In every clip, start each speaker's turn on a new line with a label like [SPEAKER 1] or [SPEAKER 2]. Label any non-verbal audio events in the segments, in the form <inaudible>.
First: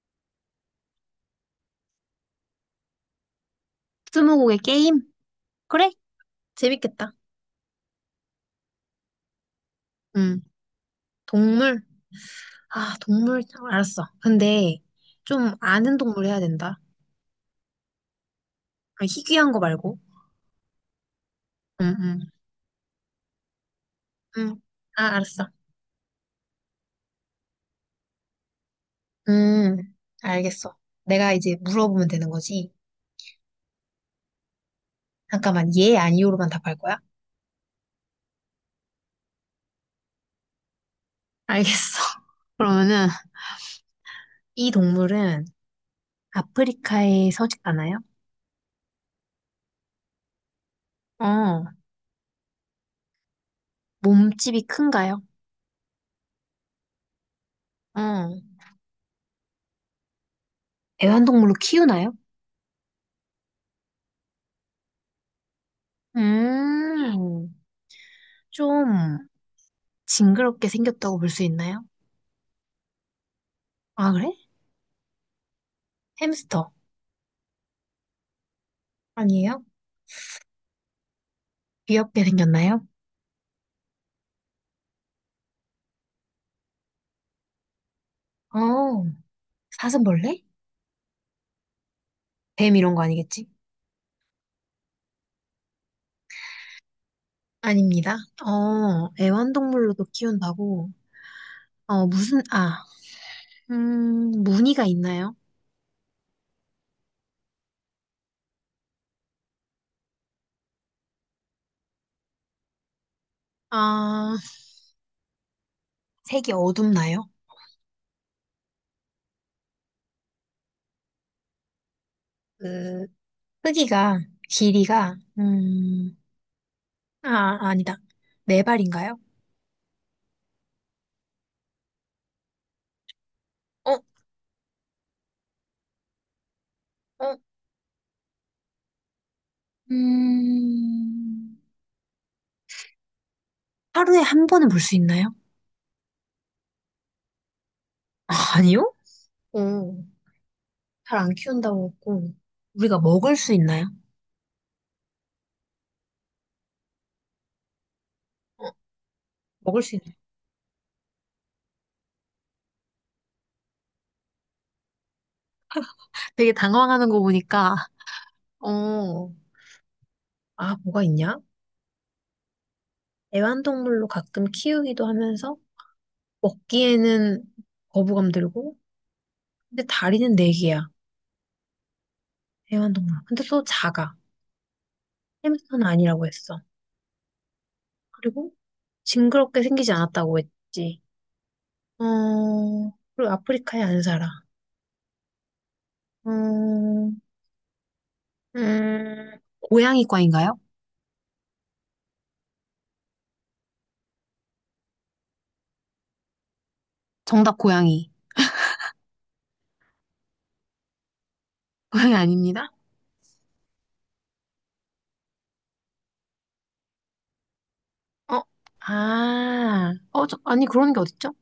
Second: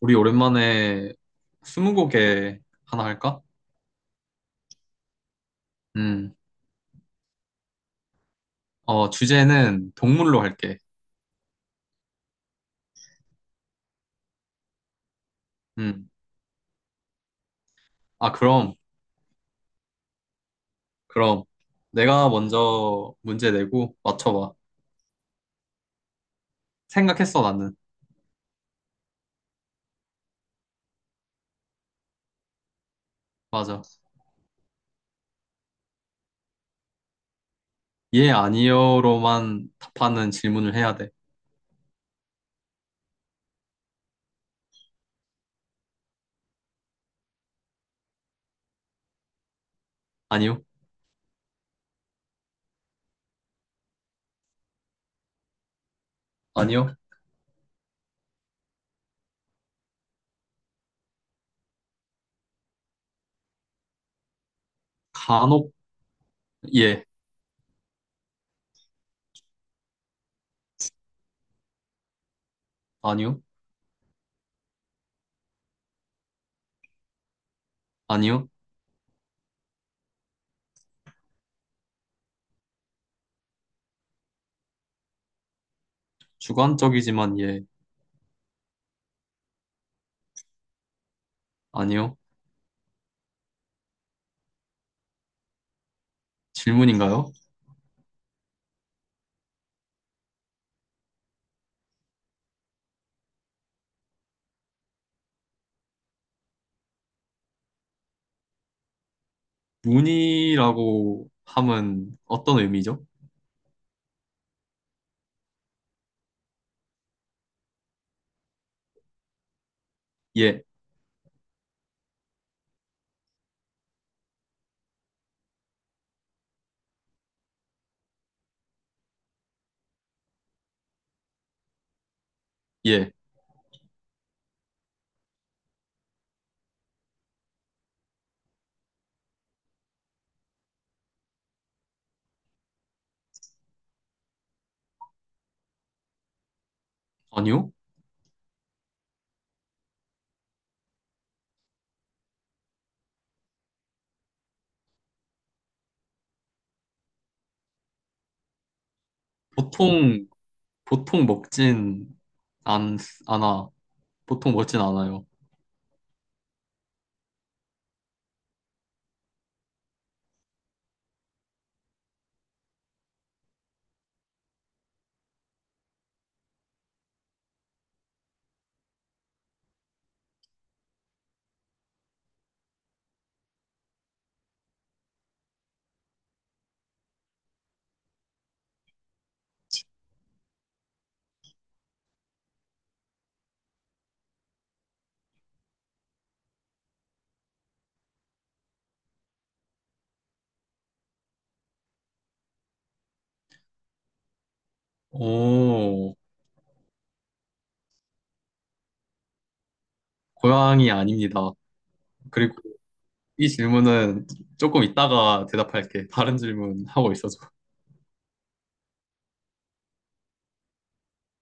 [SPEAKER 1] 우리 오랜만에 스무고개 하나 할까?
[SPEAKER 2] 스무고개 게임? 그래?
[SPEAKER 1] 음,
[SPEAKER 2] 재밌겠다.
[SPEAKER 1] 주제는 동물로
[SPEAKER 2] 음
[SPEAKER 1] 할게.
[SPEAKER 2] 동물? 아, 동물. 알았어. 근데 좀 아는
[SPEAKER 1] 음,
[SPEAKER 2] 동물 해야 된다.
[SPEAKER 1] 아, 그럼,
[SPEAKER 2] 아, 희귀한 거 말고.
[SPEAKER 1] 그럼.
[SPEAKER 2] 응,
[SPEAKER 1] 내가
[SPEAKER 2] 응.
[SPEAKER 1] 먼저 문제 내고 맞춰봐.
[SPEAKER 2] 응. 아, 알았어.
[SPEAKER 1] 생각했어, 나는.
[SPEAKER 2] 음, 알겠어. 내가 이제 물어보면 되는 거지.
[SPEAKER 1] 맞아.
[SPEAKER 2] 잠깐만, 예, 아니오로만 답할 거야?
[SPEAKER 1] 예, 아니요로만 답하는 질문을 해야 돼.
[SPEAKER 2] 알겠어. <laughs> 그러면은, 이 동물은 아프리카에 서식하나요?
[SPEAKER 1] 아니요?
[SPEAKER 2] 어, 몸집이 큰가요?
[SPEAKER 1] 아니요?
[SPEAKER 2] 어. 애완동물로 키우나요?
[SPEAKER 1] 간혹, 예.
[SPEAKER 2] 음, 좀 징그럽게 생겼다고 볼 수 있나요?
[SPEAKER 1] 아니요?
[SPEAKER 2] 아, 그래? 햄스터.
[SPEAKER 1] 아니요?
[SPEAKER 2] 아니에요? 귀엽게 생겼나요?
[SPEAKER 1] 주관적이지만 예.
[SPEAKER 2] 어, 사슴벌레?
[SPEAKER 1] 아니요?
[SPEAKER 2] 뱀 이런 거 아니겠지?
[SPEAKER 1] 질문인가요?
[SPEAKER 2] 아닙니다. 어, 애완동물로도 키운다고? 어, 무슨, 아, 무늬가 있나요?
[SPEAKER 1] 문이라고 함은 어떤 의미죠?
[SPEAKER 2] 아, 색이 어둡나요?
[SPEAKER 1] 예,
[SPEAKER 2] 그, 크기가, 길이가, 아, 아니다. 네 발인가요?
[SPEAKER 1] 예.
[SPEAKER 2] 어, 어, 음, 하루에 한 번은 볼 수 있나요?
[SPEAKER 1] 아니요?
[SPEAKER 2] 아, 아니요? 오. 잘 안 키운다고 했고, 우리가 먹을 수 있나요? 어, 먹을 수 있나요?
[SPEAKER 1] 보통 보통 먹진 안, 않아. 보통 먹진 않아요.
[SPEAKER 2] 되게 당황하는 거 보니까, 어, 아, 뭐가 있냐? 애완동물로 가끔 키우기도 하면서, 먹기에는 거부감 들고, 근데 다리는 네 개야, 애완동물. 근데 또 작아. 햄스터는 아니라고 했어. 그리고 징그럽게 생기지 않았다고 했지. 어, 그리고 아프리카에 안 살아. 음, 고양이과인가요?
[SPEAKER 1] 오,
[SPEAKER 2] 정답 고양이.
[SPEAKER 1] 고양이 아닙니다.
[SPEAKER 2] 고양이
[SPEAKER 1] 그리고
[SPEAKER 2] 아닙니다.
[SPEAKER 1] 이 질문은 조금 이따가 대답할게. 다른 질문 하고 있어서.
[SPEAKER 2] 어, 아, 어, 저, 아니, 그런 게 어딨죠?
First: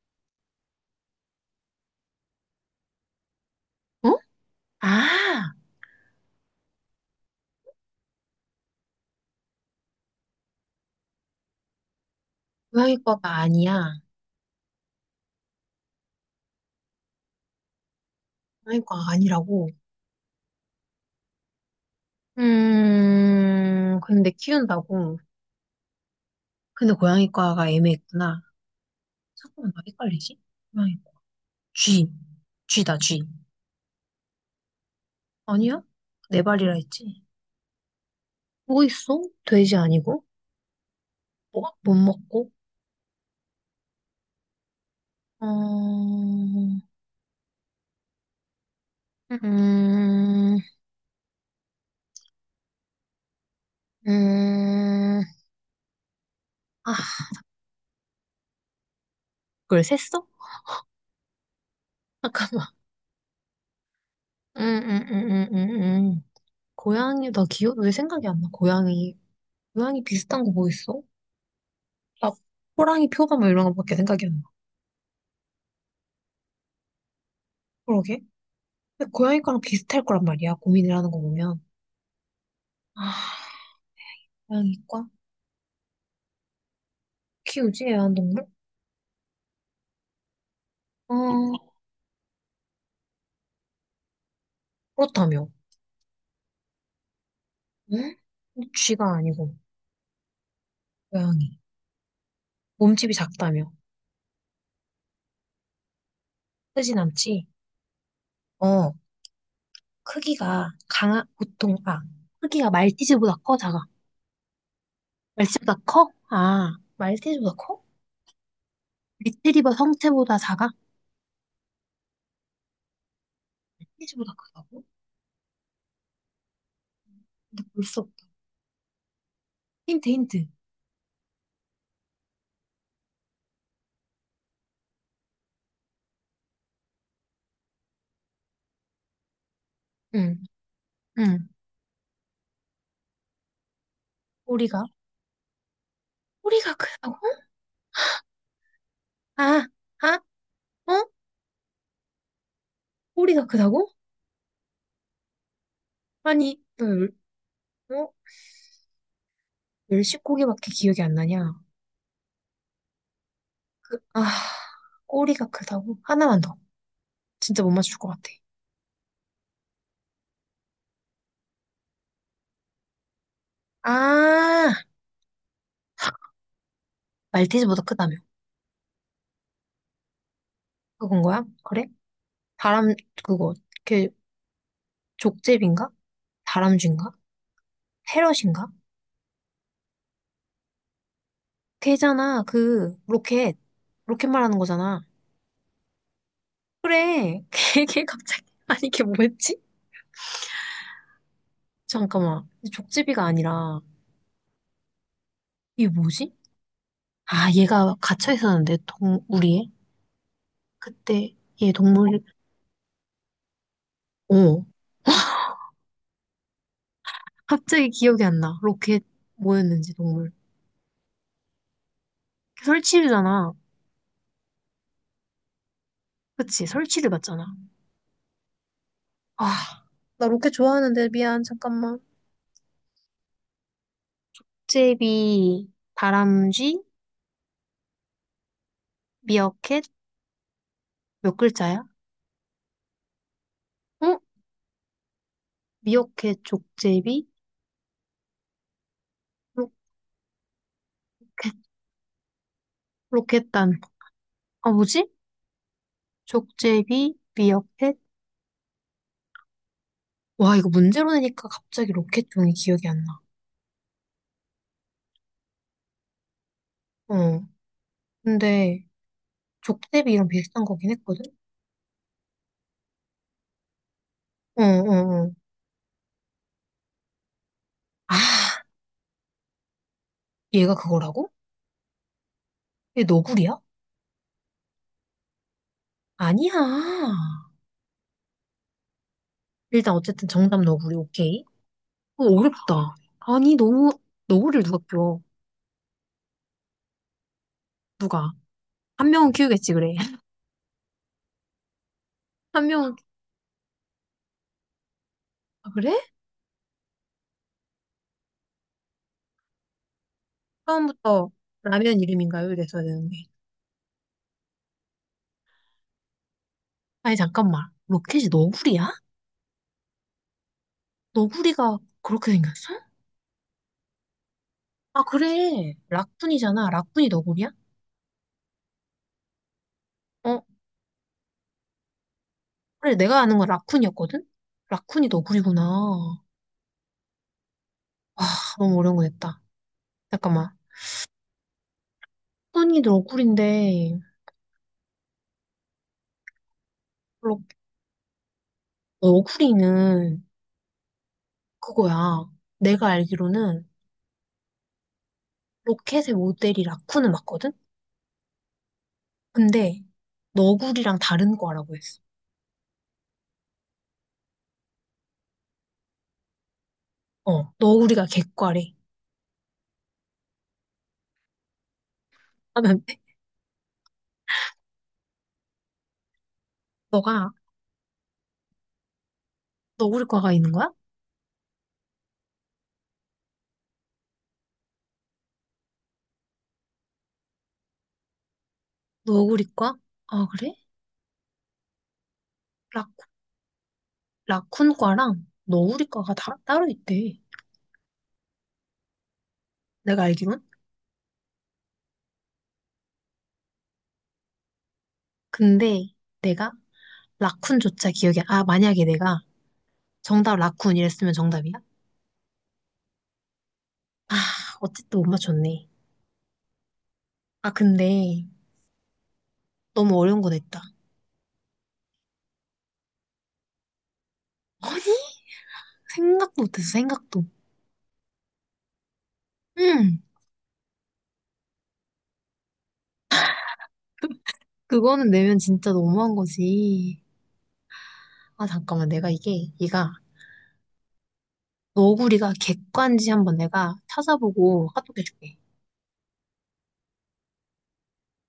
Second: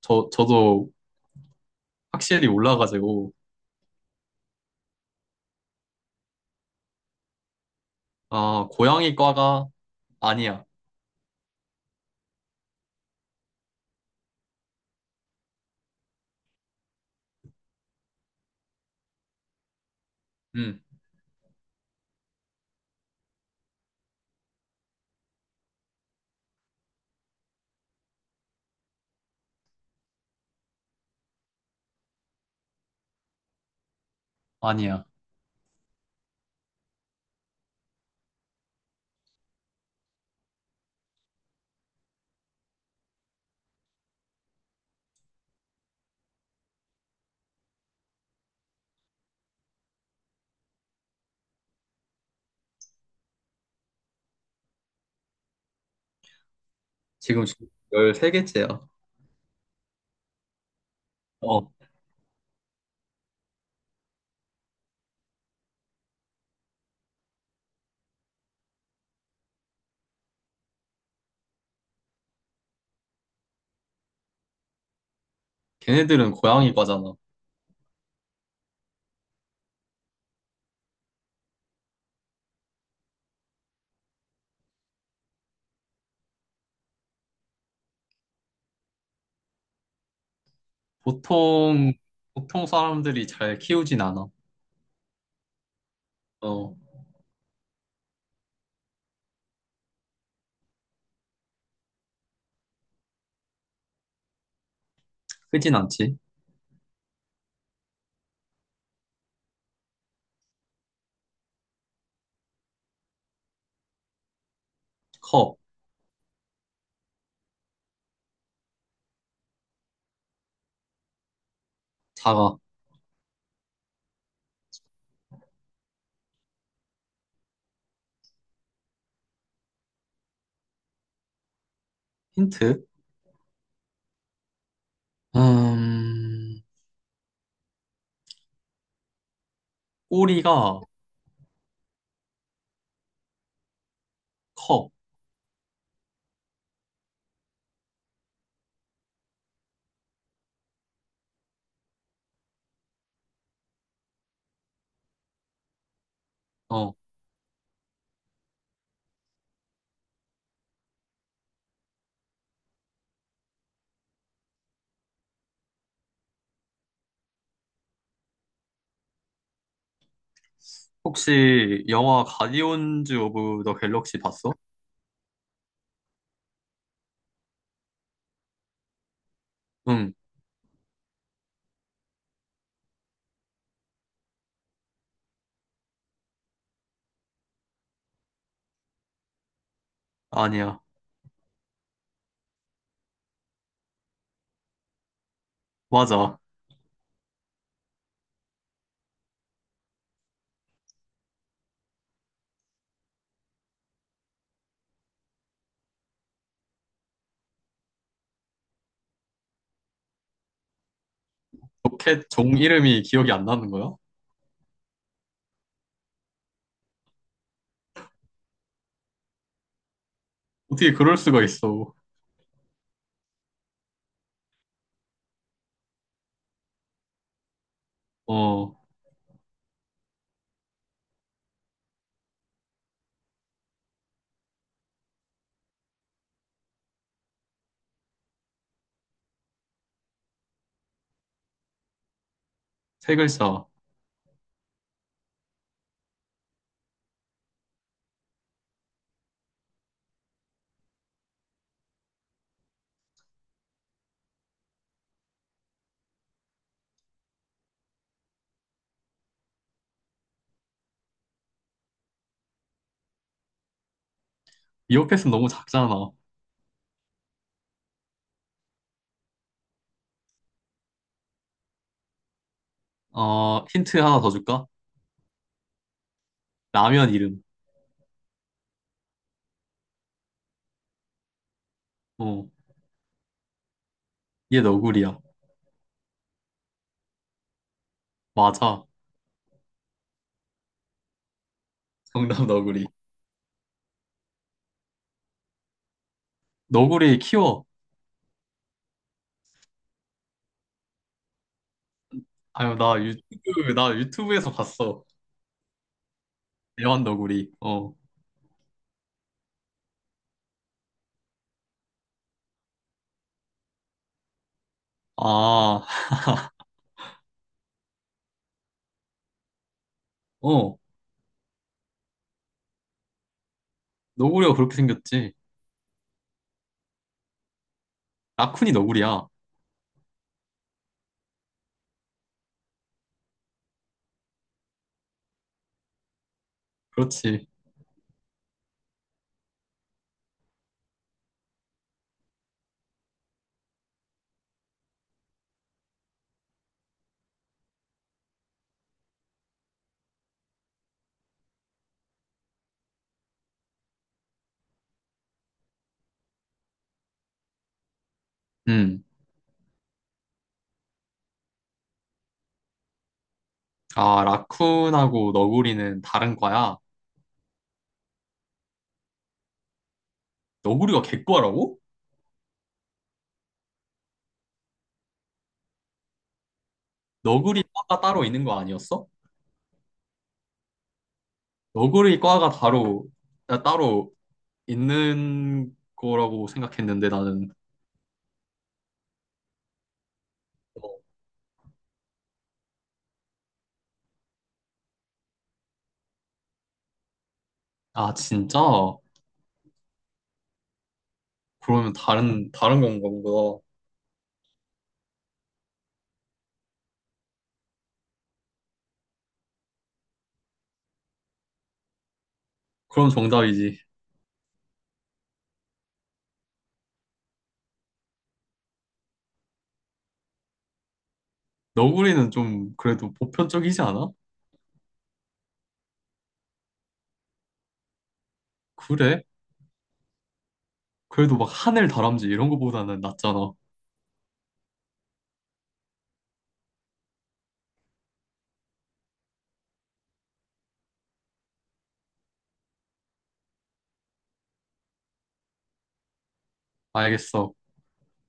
[SPEAKER 1] 저도 확실히 몰라가지고.
[SPEAKER 2] 어? 아,
[SPEAKER 1] 아, 고양이 과가 아니야.
[SPEAKER 2] 고양이과가 아니야. 고양이과가 아니라고.
[SPEAKER 1] 응,
[SPEAKER 2] 근데 키운다고. 근데 고양이과가 애매했구나. 잠깐만, 나 헷갈리지? 고양이과. 쥐. 쥐다, 쥐.
[SPEAKER 1] 아니야.
[SPEAKER 2] 아니야? 네 발이라 했지. 뭐 있어? 돼지 아니고? 뭐? 못 먹고? 어, 음, 음, 음. 아,
[SPEAKER 1] 지금 13개째야.
[SPEAKER 2] 그걸 셌어?
[SPEAKER 1] 어,
[SPEAKER 2] 아까, 음, 음, 음, 음, 음. 음. 고양이, 나 기억, 왜 생각이 안 나? 고양이. 고양이 비슷한 거 뭐 있어? 나 호랑이 표범 뭐 이런 거밖에 생각이 안 나.
[SPEAKER 1] 걔네들은 고양이 과잖아.
[SPEAKER 2] 그러게. 근데 고양이 과랑 비슷할 거란 말이야. 고민을 하는 거 보면. 아, 고양이과? 키우지? 애완동물? 어,
[SPEAKER 1] 보통, 보통 사람들이 잘 키우진 않아.
[SPEAKER 2] 그렇다며.
[SPEAKER 1] 어,
[SPEAKER 2] 응? 쥐가 아니고, 고양이. 몸집이 작다며.
[SPEAKER 1] 크진 않지.
[SPEAKER 2] 크진 않지? 어, 크기가 강한, 보통, 아, 크기가 말티즈보다 커, 작아?
[SPEAKER 1] 커,
[SPEAKER 2] 말티즈보다 커? 아, 말티즈보다 커? 리트리버 성체보다 작아?
[SPEAKER 1] 작아.
[SPEAKER 2] 말티즈보다 크다고? 근데 벌써 힌트 힌트.
[SPEAKER 1] 힌트? 음,
[SPEAKER 2] 응,
[SPEAKER 1] 꼬리가
[SPEAKER 2] 응. 꼬리가
[SPEAKER 1] 커.
[SPEAKER 2] 꼬리가 크다고? 아, 아, 어? 꼬리가 크다고? 아니, 너
[SPEAKER 1] 어.
[SPEAKER 2] 열, 어? 열시고기밖에 기억이 안 나냐? 아, 꼬리가 크다고? 하나만 더. 진짜 못 맞출 것 같아.
[SPEAKER 1] 혹시 영화 가디언즈 오브 더 갤럭시 봤어?
[SPEAKER 2] 아, 말티즈보다 크다며.
[SPEAKER 1] 응,
[SPEAKER 2] 그건 거야? 그래? 다람 그거 걔 족제비인가? 다람쥐인가? 패럿인가?
[SPEAKER 1] 아니야.
[SPEAKER 2] 걔잖아. 그 로켓 말하는 거잖아.
[SPEAKER 1] 맞아.
[SPEAKER 2] 그래. <laughs> 걔 갑자기 아니 걔 뭐였지? 잠깐만. 족제비가 아니라, 이게 뭐지? 아, 얘가 갇혀 있었는데, 동, 우리에? 그때, 얘 동물,
[SPEAKER 1] 로켓 종 이름이 기억이 안 나는 거야?
[SPEAKER 2] 어. 갑자기 기억이 안 나. 로켓, 뭐였는지, 동물.
[SPEAKER 1] 어떻게 그럴 수가 있어.
[SPEAKER 2] 설치류잖아. 그치, 설치류 맞잖아.
[SPEAKER 1] 어,
[SPEAKER 2] 아, 나 로켓 좋아하는데, 미안, 잠깐만. 족제비, 다람쥐, 미어캣, 몇 글자야?
[SPEAKER 1] 세 글자.
[SPEAKER 2] 어? 미어캣, 족제비, 로켓, 로켓단. 아, 뭐지? 족제비, 미어캣, 와, 이거 문제로 내니까 갑자기 로켓종이 기억이 안 나.
[SPEAKER 1] 이오패스 너무 작잖아.
[SPEAKER 2] 어. 근데 족대비랑 비슷한 거긴 했거든?
[SPEAKER 1] 힌트 하나 더
[SPEAKER 2] 어,
[SPEAKER 1] 줄까?
[SPEAKER 2] 어, 어.
[SPEAKER 1] 라면 이름.
[SPEAKER 2] 아, 얘가 그거라고?
[SPEAKER 1] 어,
[SPEAKER 2] 얘 너구리야?
[SPEAKER 1] 얘 너구리야.
[SPEAKER 2] 아니야.
[SPEAKER 1] 맞아.
[SPEAKER 2] 일단 어쨌든 정답 너구리, 오케이. 어,
[SPEAKER 1] 정답 너구리.
[SPEAKER 2] 어렵다. 아니, 너무, 너구리를 누가 키워?
[SPEAKER 1] 너구리 키워.
[SPEAKER 2] 누가? 한 명은 키우겠지, 그래. <laughs> 한
[SPEAKER 1] 아유,
[SPEAKER 2] 명은,
[SPEAKER 1] 나 유튜브에서 봤어.
[SPEAKER 2] 아, 그래?
[SPEAKER 1] 애완 너구리. 어.
[SPEAKER 2] 처음부터 라면 이름인가요? 이랬어야 되는데.
[SPEAKER 1] 아, <laughs>
[SPEAKER 2] 아니, 잠깐만. 로켓이 너구리야?
[SPEAKER 1] 어.
[SPEAKER 2] 너구리가 그렇게 생겼어?
[SPEAKER 1] 너구리가 그렇게
[SPEAKER 2] 아,
[SPEAKER 1] 생겼지.
[SPEAKER 2] 그래. 락군이잖아. 락군이 너구리야?
[SPEAKER 1] 라쿤이 너구리야.
[SPEAKER 2] 어? 그래, 내가 아는 건 라쿤이었거든? 라쿤이 너구리구나. 와,
[SPEAKER 1] 그렇지.
[SPEAKER 2] 너무 어려운 거 냈다. 잠깐만. 소니 너구리인데, 로- 너구리는 그거야. 내가 알기로는 로켓의 모델이 라쿤은 맞거든?
[SPEAKER 1] 음.
[SPEAKER 2] 근데 너구리랑 다른 과라고 했어.
[SPEAKER 1] 아, 라쿤하고 너구리는 다른 과야.
[SPEAKER 2] 어, 너구리가 개과래
[SPEAKER 1] 너구리가 개과라고?
[SPEAKER 2] 하면 <laughs> 너가
[SPEAKER 1] 너구리 과가 따로 있는 거 아니었어?
[SPEAKER 2] 너구리과가 있는 거야?
[SPEAKER 1] 너구리 과가 따로 있는 거라고 생각했는데 나는.
[SPEAKER 2] 너구리과? 아, 그래? 라, 라쿤과랑 너구리과가 따로 있대.
[SPEAKER 1] 아, 진짜?
[SPEAKER 2] 내가 알기론?
[SPEAKER 1] 그러면 다른 건가 보다.
[SPEAKER 2] 근데 내가 라쿤조차 기억이, 아, 만약에 내가 정답 라쿤 이랬으면 정답이야?
[SPEAKER 1] 그럼 정답이지.
[SPEAKER 2] 아, 어쨌든 못 맞췄네. 아, 근데 너무 어려운 거 냈다.
[SPEAKER 1] 너구리는 좀 그래도 보편적이지 않아?
[SPEAKER 2] 아니? 생각도 못했어, 생각도.
[SPEAKER 1] 그래?
[SPEAKER 2] 음,
[SPEAKER 1] 그래도 막 하늘 다람쥐 이런 거보다는 낫잖아.
[SPEAKER 2] 그거는 내면 진짜 너무한 거지. 아, 잠깐만, 내가 이게, 얘가, 너구리가 객관지 한번 내가 찾아보고 카톡 해줄게.
[SPEAKER 1] 알겠어.